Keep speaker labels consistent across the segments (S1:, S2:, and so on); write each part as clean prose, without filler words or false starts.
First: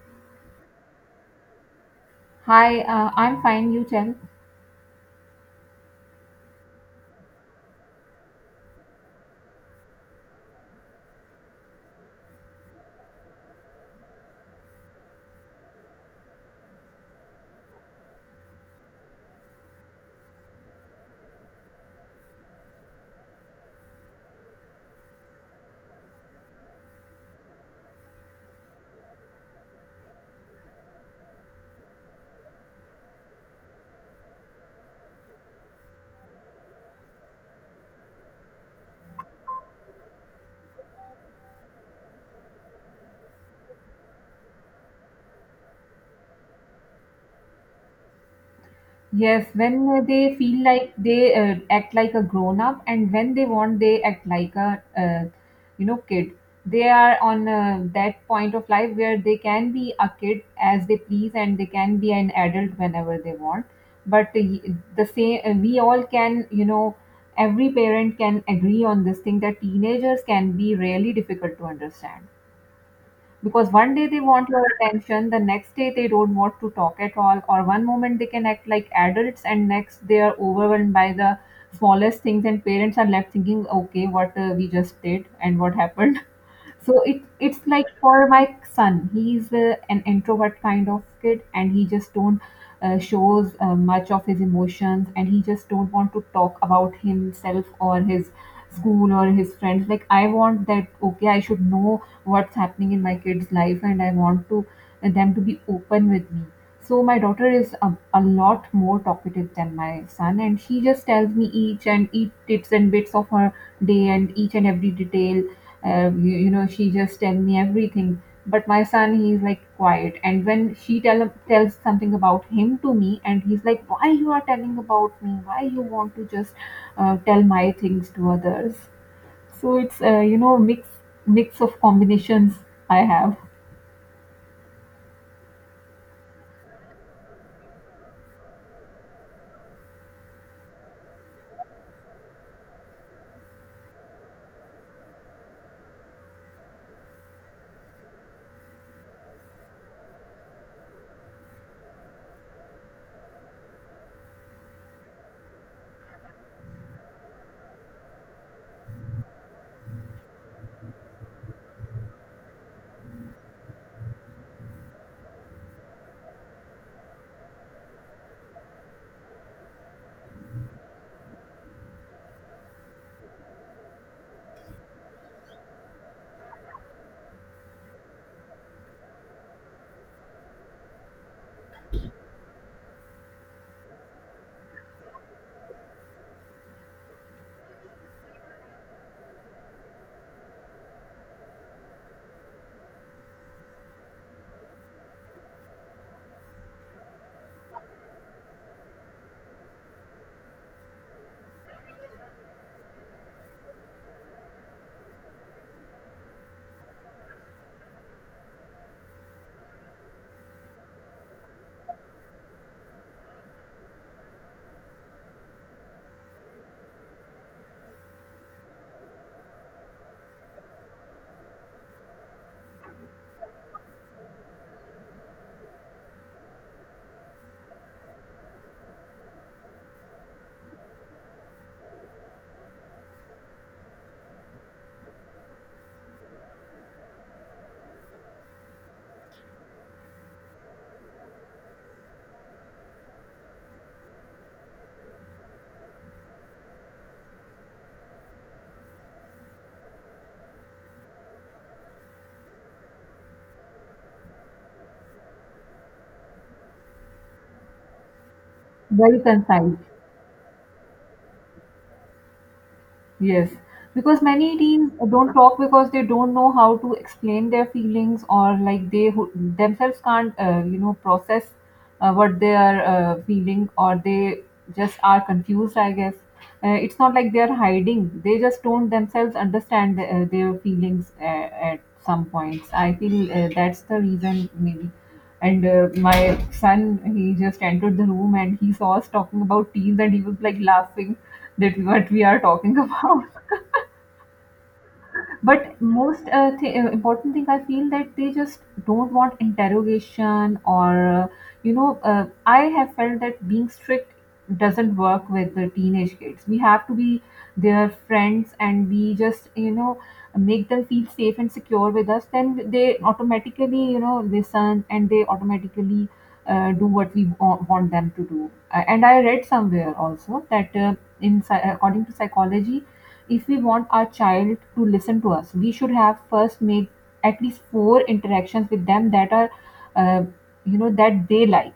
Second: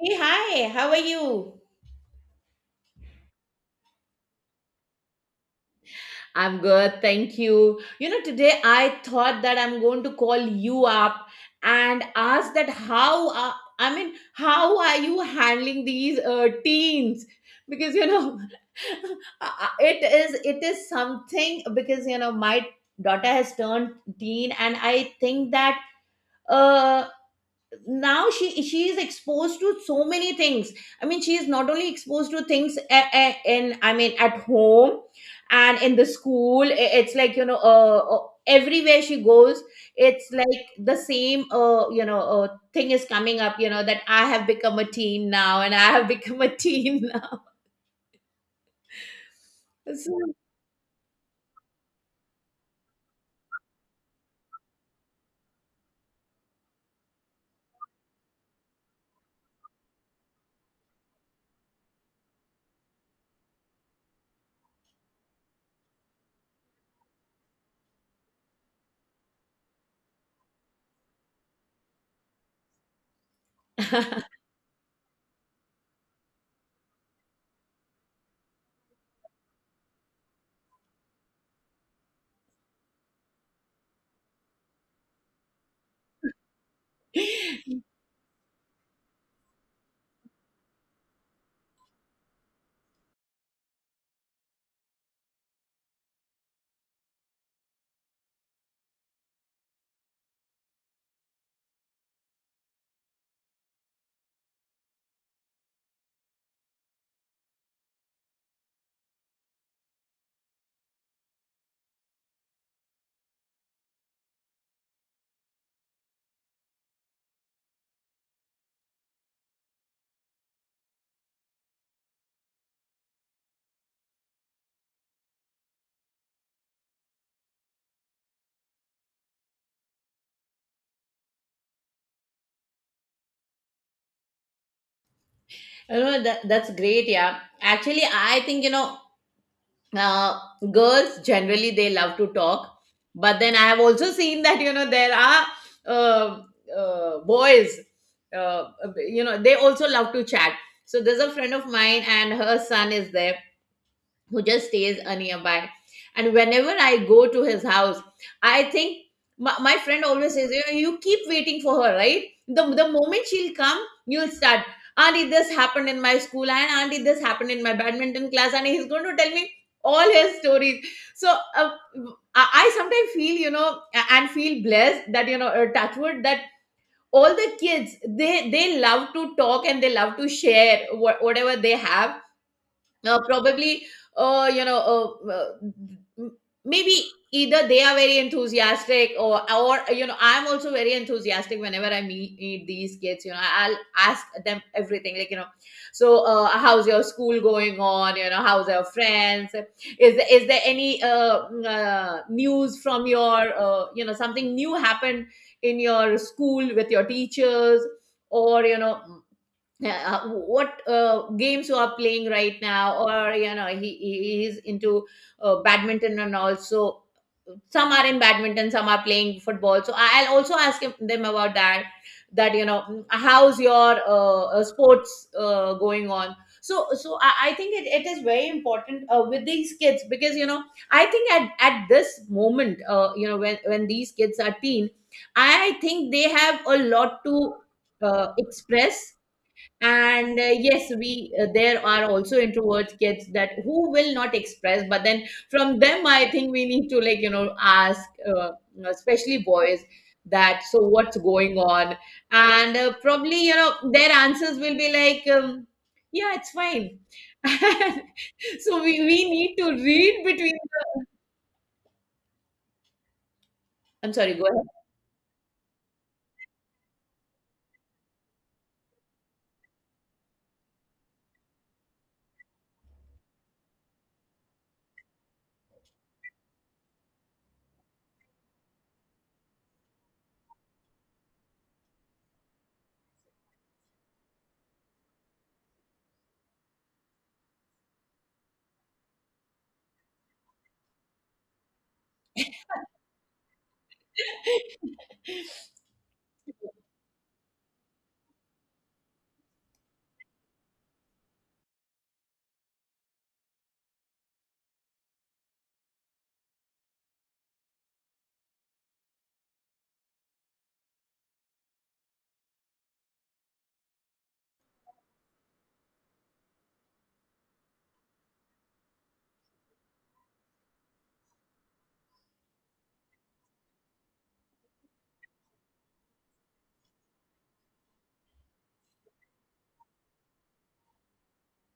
S1: Hey, hi, how are you?
S2: Hi, I'm fine. You tell.
S1: I'm good, thank you. You know, today I thought that I'm going to call you up and ask that how how are you handling these teens? Because it is something because you know my daughter has turned teen, and I think that uh, now she is exposed to so many things. I mean, she is not only exposed to things in, I mean at home and in the school. It's like everywhere she goes it's like the same, thing is coming up. You know that I have become a teen now and I have become a teen now.
S2: Yes, when
S1: so,
S2: they feel like they act like a grown up, and when they want, they act like a kid. They are on that point of life where they can be a kid as they please, and they can be an adult whenever they want. But the same, we all can, every parent can agree on this thing that teenagers can be really difficult to understand. Because one day they want your attention, the next day they don't want to talk at all, or one moment they can act like adults and next they are overwhelmed by the smallest things, and parents are left thinking, okay, what we just did and what happened. So it's like for my son, he's an introvert kind of kid, and he just don't shows much of his emotions, and he just don't want to talk about himself or his school or his friends. Like I want that. Okay, I should know what's happening in my kid's life, and I want to them to be open with me. So my daughter is a lot more talkative than my son, and she just tells me each and each tips and bits of her day and each and every detail. You, you know, She just tells me everything. But my son, he's like quiet, and when she tells something about him to me, and he's like, "Why you are telling about me? Why you want to just tell my things to others?" So it's mix of combinations I have,
S1: You know, that's great. Yeah. Actually, I think, uh, girls generally they love to talk, but then I have also seen that you know there are uh, boys, uh, you know, they also love to chat. So there's a friend of mine and her son is there who just stays nearby. And whenever I go to his house, I think my friend always says, you keep waiting for her, right? The moment she'll come, you'll start, Auntie, this happened in my school, and Auntie, this happened in my badminton class, and he's going to tell me all his stories. So I sometimes feel, you know, and feel blessed that, you know, Touchwood, that all the kids, they love to talk and they love to share whatever they have, probably you know m- maybe either they are very enthusiastic, or you know I'm also very enthusiastic whenever I meet these kids. You know, I'll ask them everything, like you know, so how's your school going on, you know, how's your friends, is there any news from your, you know, something new happened in your school with your teachers, or you know. Yeah, what games you are playing right now, or you know he is into badminton and also some are in badminton, some are playing football, so I'll also ask them about that, that you know, how's your sports going on. So I think it is very important with these kids because you know, I think at this moment, you know, when these kids are teen, I think they have a lot to express. And yes, we there are also introvert kids that who will not express, but then from them I think we need to, like you know, ask, you know, especially boys, that so what's going on. And probably you know their answers will be like yeah, it's fine. So
S2: very
S1: we need to
S2: concise.
S1: read between.
S2: Yes,
S1: I'm
S2: because
S1: sorry, go
S2: many
S1: ahead.
S2: teens don't talk because they don't know how to explain their feelings, or like they who themselves can't, process what they are feeling, or they just are confused, I guess. It's not like they're hiding, they just don't themselves understand their feelings at some points. I feel that's the reason, maybe. And my son, he just entered the room and he saw us talking about teens and he was like laughing that what we are talking about. But most important thing I feel that they just don't want interrogation or I have felt that being strict doesn't work with the teenage kids. We have to be their friends, and we just, you know, make them feel safe and secure with us, then they automatically, you know, listen, and they automatically do what we want them to do. And I read somewhere also that according to psychology, if we want our child to listen to us, we should have first made at least four interactions with them that are, uh, you know, that they like.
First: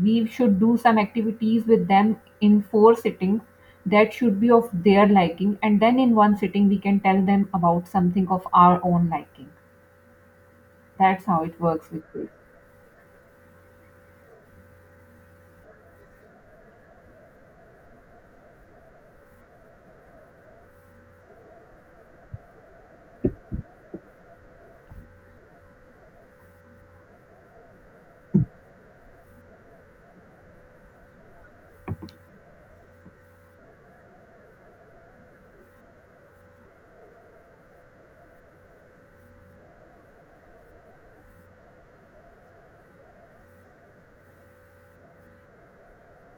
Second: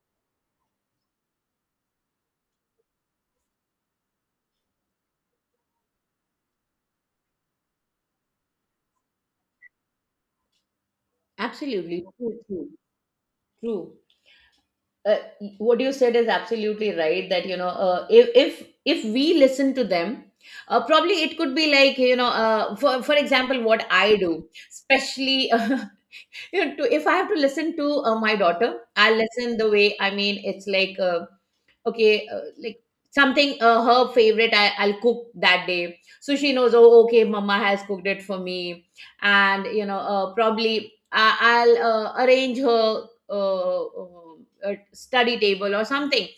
S2: We should do some activities with them in four sittings that should be of their liking, and then in one sitting, we can tell them about something of our own liking. That's how it works with
S1: Absolutely
S2: kids.
S1: true. True. uh, what you said is absolutely right, that you know, if if we listen to them, probably it could be like you know, for example what I do, especially you know, if I have to listen to my daughter, I'll listen the way, I mean it's like, okay, like something her favorite, I'll cook that day, so she knows, oh okay, mama has cooked it for me. And you know, probably I'll arrange her study table or something,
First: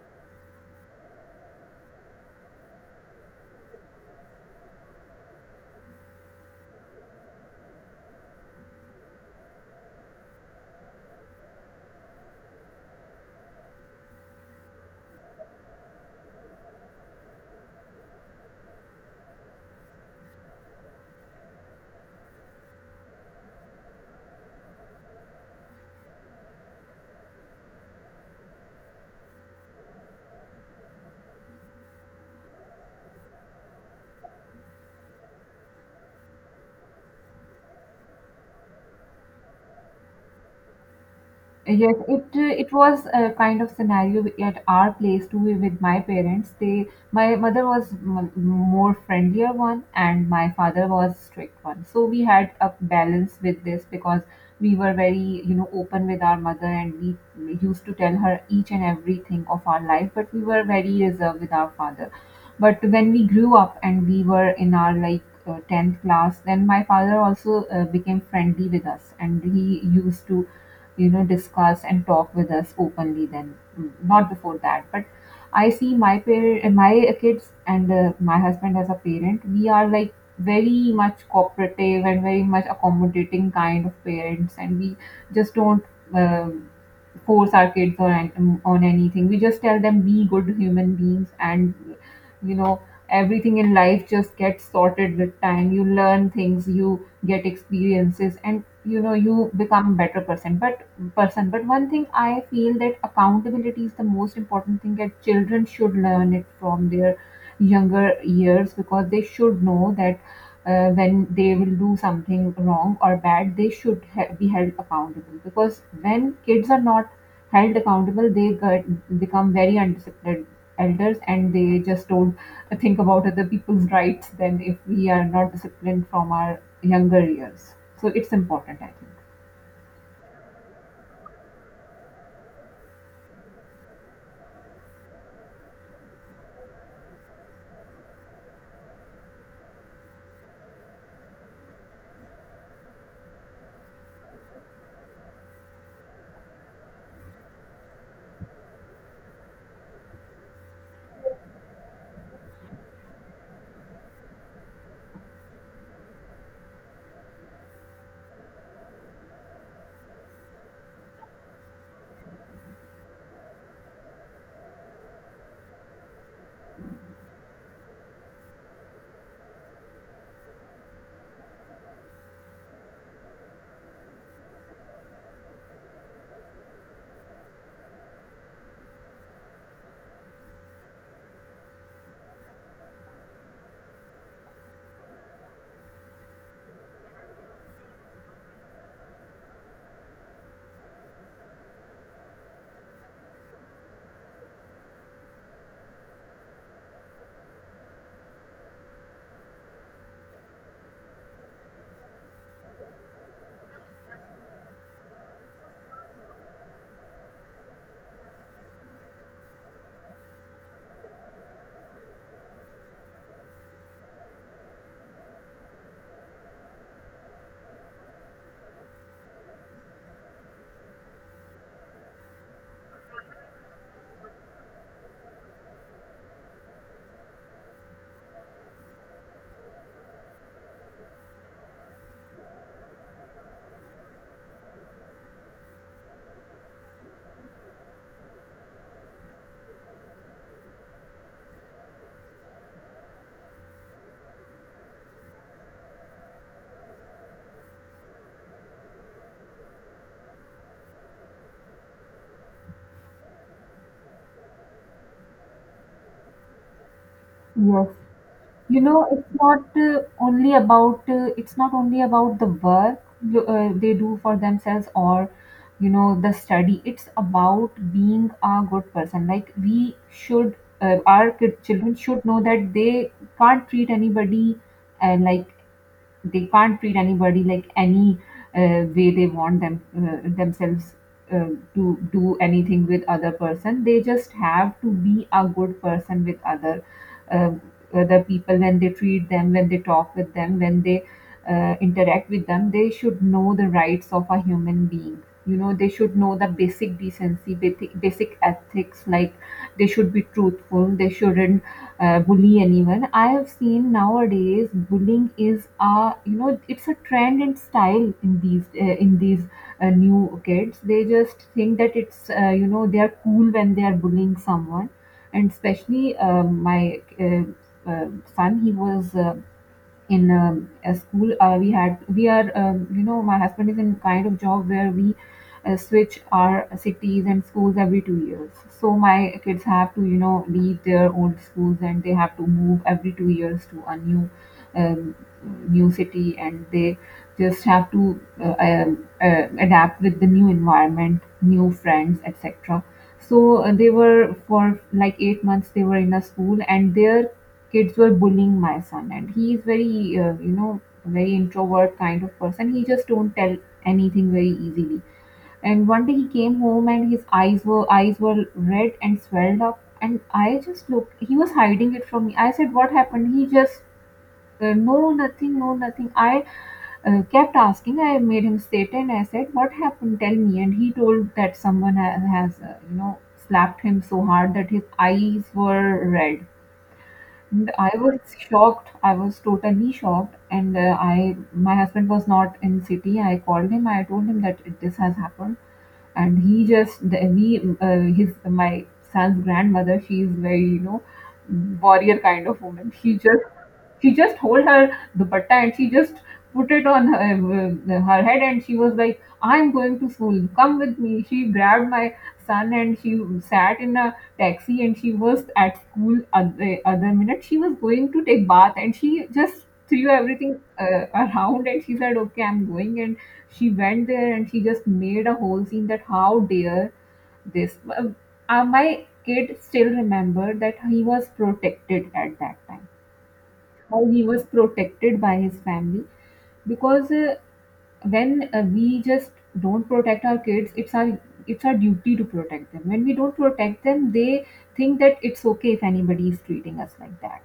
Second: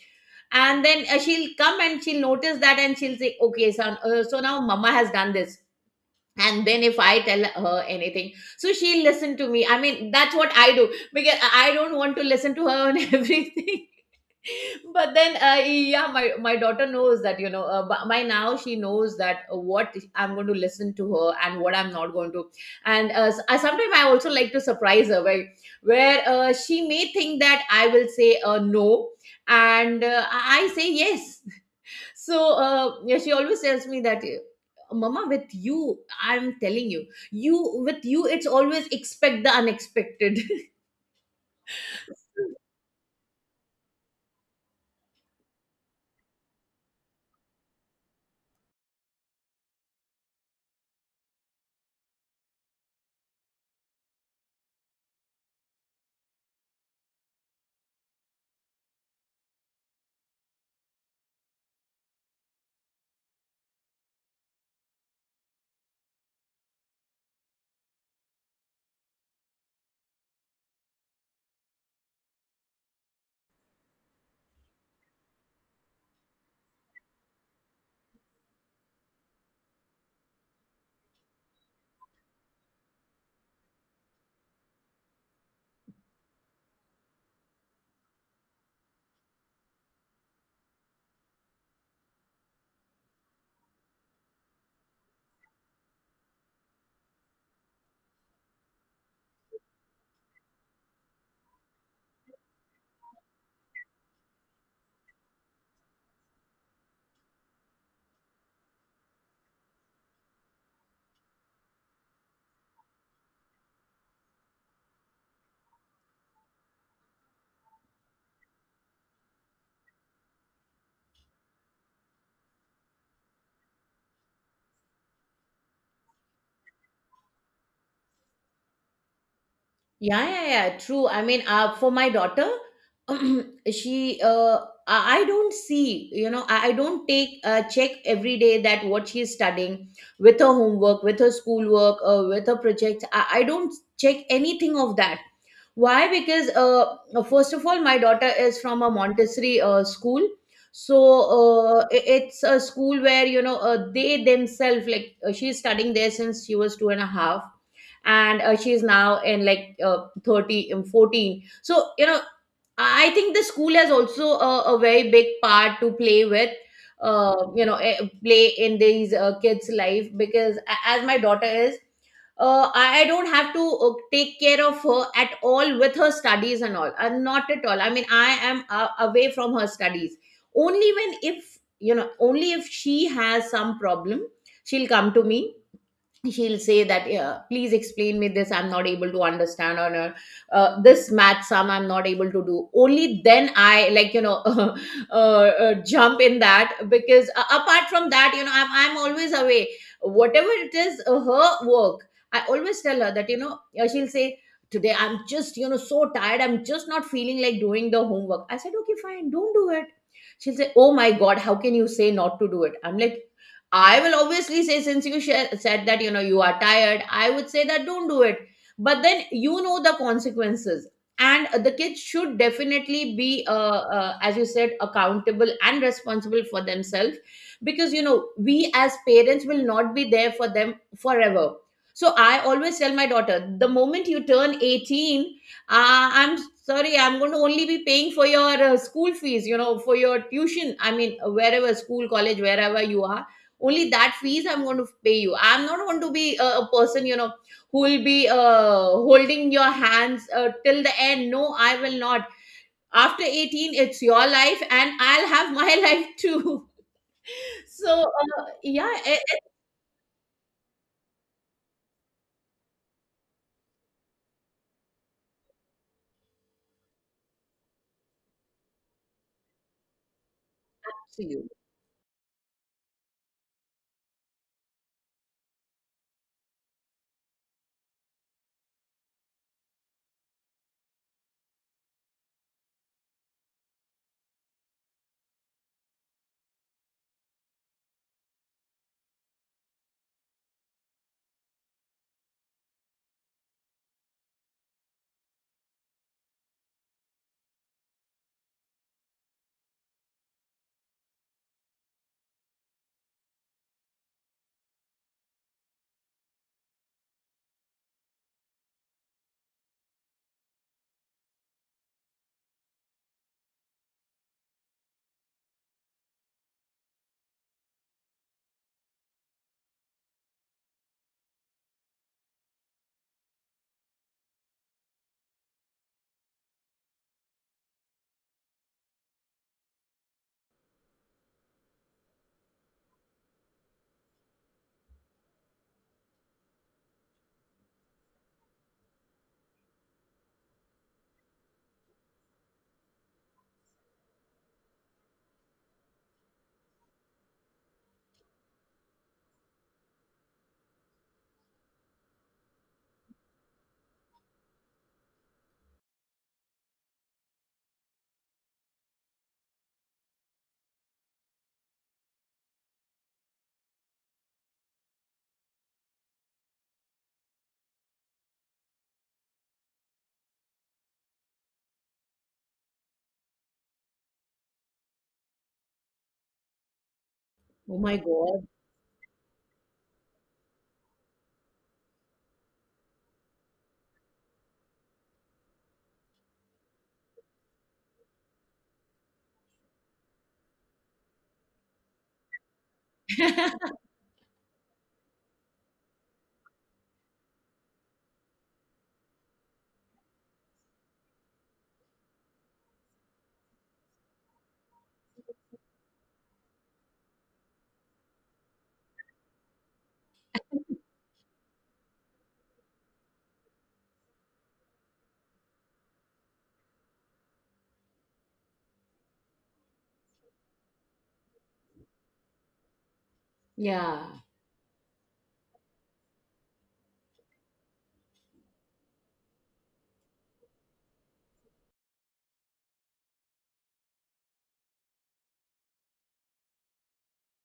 S1: and then she'll come and she'll notice that, and she'll say, okay son, so now mama has done this. And then if I tell her anything, so she'll listen to me. I mean, that's what I do, because I don't want to listen to her on everything. But then yeah, my daughter knows that you know, by now she knows that what I'm going to listen to her and what I'm not going to. And sometimes I also like to surprise her where, she may think that I will say no, and I say yes. So yeah, she always tells me that, mama, with you I'm telling you, with you it's always expect the unexpected.
S2: Yes, it it was a kind of scenario at our place too with my parents. They my mother was more friendlier one and my father was strict one. So we had a balance with this because we were very, you know, open with our mother, and we used to tell her each and everything of our life. But we were very reserved with our father. But when we grew up and we were in our like tenth class, then my father also became friendly with us, and he used to, you know, discuss and talk with us openly then. Mm, not before that, but I see my parent my kids and my husband as a parent, we are like very much cooperative and very much accommodating kind of parents, and we just don't um force our kids on anything. We just tell them be good human beings, and you know everything in life just gets sorted with time. You learn things, you get experiences, and you know you become a better person. But one thing I feel that accountability is the most important thing that children should learn it from their younger years, because they should know that when they will do something wrong or bad, they should be held accountable. Because when kids are not held accountable, they get become very undisciplined elders, and they just don't think about other people's rights then, if we are not disciplined from our younger years. So it's important, I think.
S1: Yeah, yeah. True. I mean, for my daughter, she, I don't see, you know, I don't take check every day that what she is studying, with her homework, with her schoolwork, with her projects. I don't check anything of that. Why? Because first of all, my daughter is from a Montessori school, so it's a school where you know they themselves, like she's studying there since she was two and a half, and she's now in like 30 14, so you know, I think the school has also a very big part to play with, uh, you know eh, play in these kids life. Because as my daughter is, I don't have to take care of her at all with her studies and all. Not at all. I mean, I am away from her studies. Only when, if you know, only if she has some problem, she'll come to me, she'll say that yeah, please explain me this, I'm not able to understand, or this math sum I'm not able to do. Only then I, like you know, jump in that, because apart from that you know I'm always away. Whatever it is, her work, I always tell her that you know, she'll say today I'm just, you know, so tired, I'm just not feeling like doing the homework. I said, okay fine, don't do it. She'll say, oh my god, how can you say not to do it? I'm like, I will obviously say, since you said that, you know, you are tired, I would say that don't do it. But then you know the consequences. And the kids should definitely be, as you said, accountable and responsible for themselves, because, you know, we as parents will not be there for them forever. So I always tell my daughter, the moment you turn 18, I'm sorry, I'm going to only be paying for your school fees, you know, for your tuition. I mean, wherever, school, college, wherever you are, only that fees I'm going to pay you. I'm not going to be a person you know who will be holding your hands till the end. No, I will not. After 18 it's your life, and I'll have my life too.
S2: Yes.
S1: So
S2: You
S1: yeah
S2: know, it's not only about it's not only about the work they do for themselves or you know the study. It's about being a good person. Like we should
S1: it's you.
S2: children should know that they can't treat anybody uh, like like any way they want them themselves uh, to do anything with other person. They just have to be a good person with other uh, other people when they treat them, when they talk with them, when they interact with them. They should know the rights of a human being. You know, they should know the basic decency, basic basic ethics, like they should be truthful, they shouldn't bully anyone. I have seen nowadays bullying is a, you know, it's a trend and style in these new kids. They just think that it's you know they are cool when they are bullying someone, and especially my uh, son. He was in a school. We had we are You know, my husband is in kind of job where we switch our cities and schools every 2 years. So my kids have to, you know, leave their old schools, and they have to move every 2 years to a new um, new city, and they just have to adapt with the new environment, new friends, etc. So they were for like 8 months they were in a school, and there kids were bullying my son, and he is very very introvert kind of person. He just don't tell anything very easily. And one day he came home and his eyes were red and swelled up, and I just looked, he was hiding it from me. I said, what happened? He just no nothing, no nothing. I kept asking, I made him sit, and I said, what happened, tell me. And he told that someone has slapped him so hard that his eyes were red. And
S1: Oh
S2: I
S1: my
S2: was
S1: god.
S2: shocked. I was totally shocked. And I my husband was not in city. I called him, I told him that this has happened, and he just the, we his my son's grandmother, she is very, you know, warrior kind of woman. She just hold her dupatta and she just put it on her, her head, and she was like, I'm going to school, come with me. She grabbed my son and she sat in a taxi, and she was at school other, other minute. She was going to take bath, and she just threw everything around, and she said, okay, I'm going. And she went there and she just made a whole scene, that how dare this. My kid still remember that he was protected at that time, how
S1: Yeah.
S2: he was protected by his family. Because when we just don't protect our kids, it's our duty to protect them. When we don't protect them, they think that it's okay if anybody is treating us like that.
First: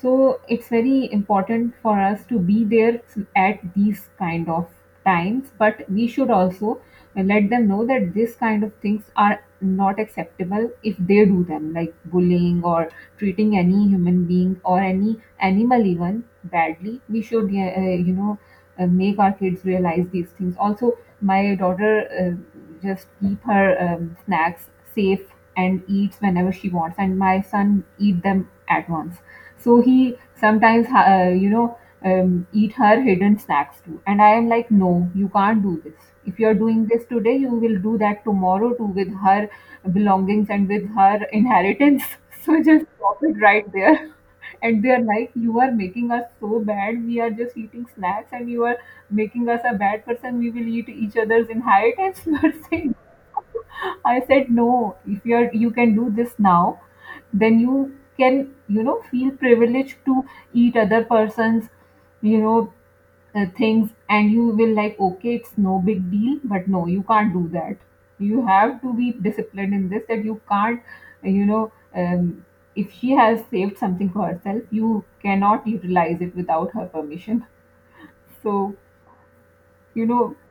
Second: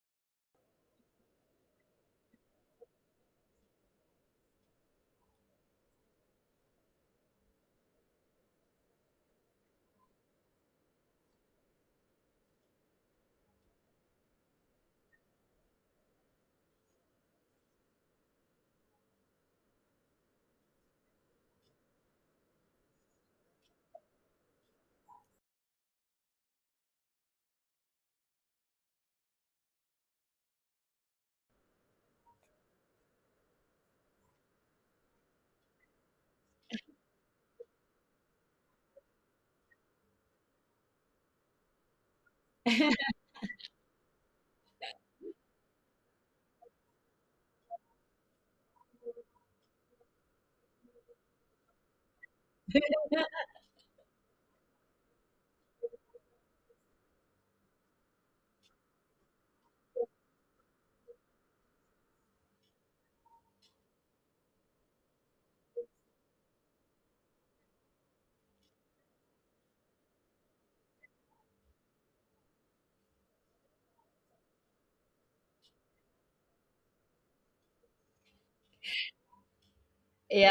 S2: So it's very important for us to be there at these kind of times, but we should also let them know that this kind of things are not acceptable. If they do them, like bullying or treating any human being or any animal even badly, we should make our kids realize these things. Also, my daughter just keep her snacks safe, and eats whenever she wants, and my son eat them at once. So he sometimes uh, you know eat her hidden snacks too, and I am like, no, you can't do this. If you are doing this today, you will do that tomorrow too with her belongings and with her inheritance. So just stop it right there. And they are like, you are making us so bad, we are just eating snacks, and you are making us a bad person, we will eat each other's inheritance, you are saying. I said, no, if you are you can do this now, then you can, you know, feel privileged to eat other person's, you know, things, and you will like, okay, it's no big deal. But no, you can't do that. You have to be disciplined in this, that you can't uh, you know um, if she has saved something for herself, you cannot utilize it without her permission. So you know.
S1: Yeah,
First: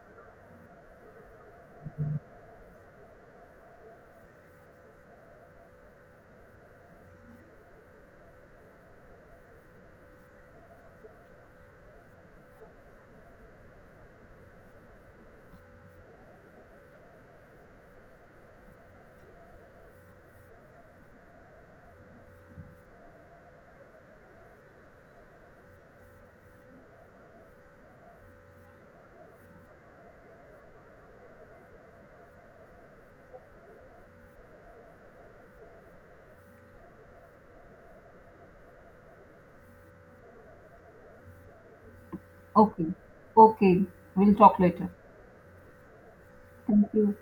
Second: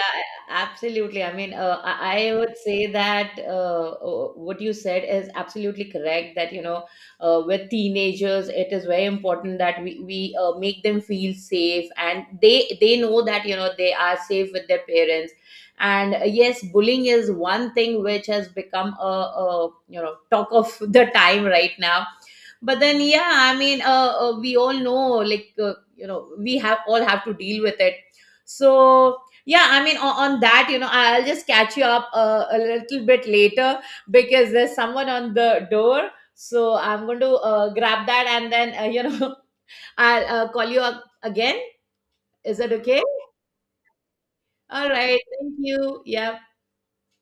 S1: absolutely. I mean, I would say that what you said is absolutely correct. That you know, with teenagers, it is very important that we make them feel safe, and they know that you know they are safe with their parents. And yes, bullying is one thing which has become a you know talk of the time right now. But then, yeah, I mean, we all know, like you know, we have all have to deal with it. So yeah, I mean, on that, you know, I'll just catch you up a little bit later, because there's someone on the door. So I'm going to grab that, and then, you know, I'll call you up again. Is it
S2: Okay.
S1: okay?
S2: Okay, we'll talk later.
S1: All right. Thank you. Yeah.
S2: Thank you.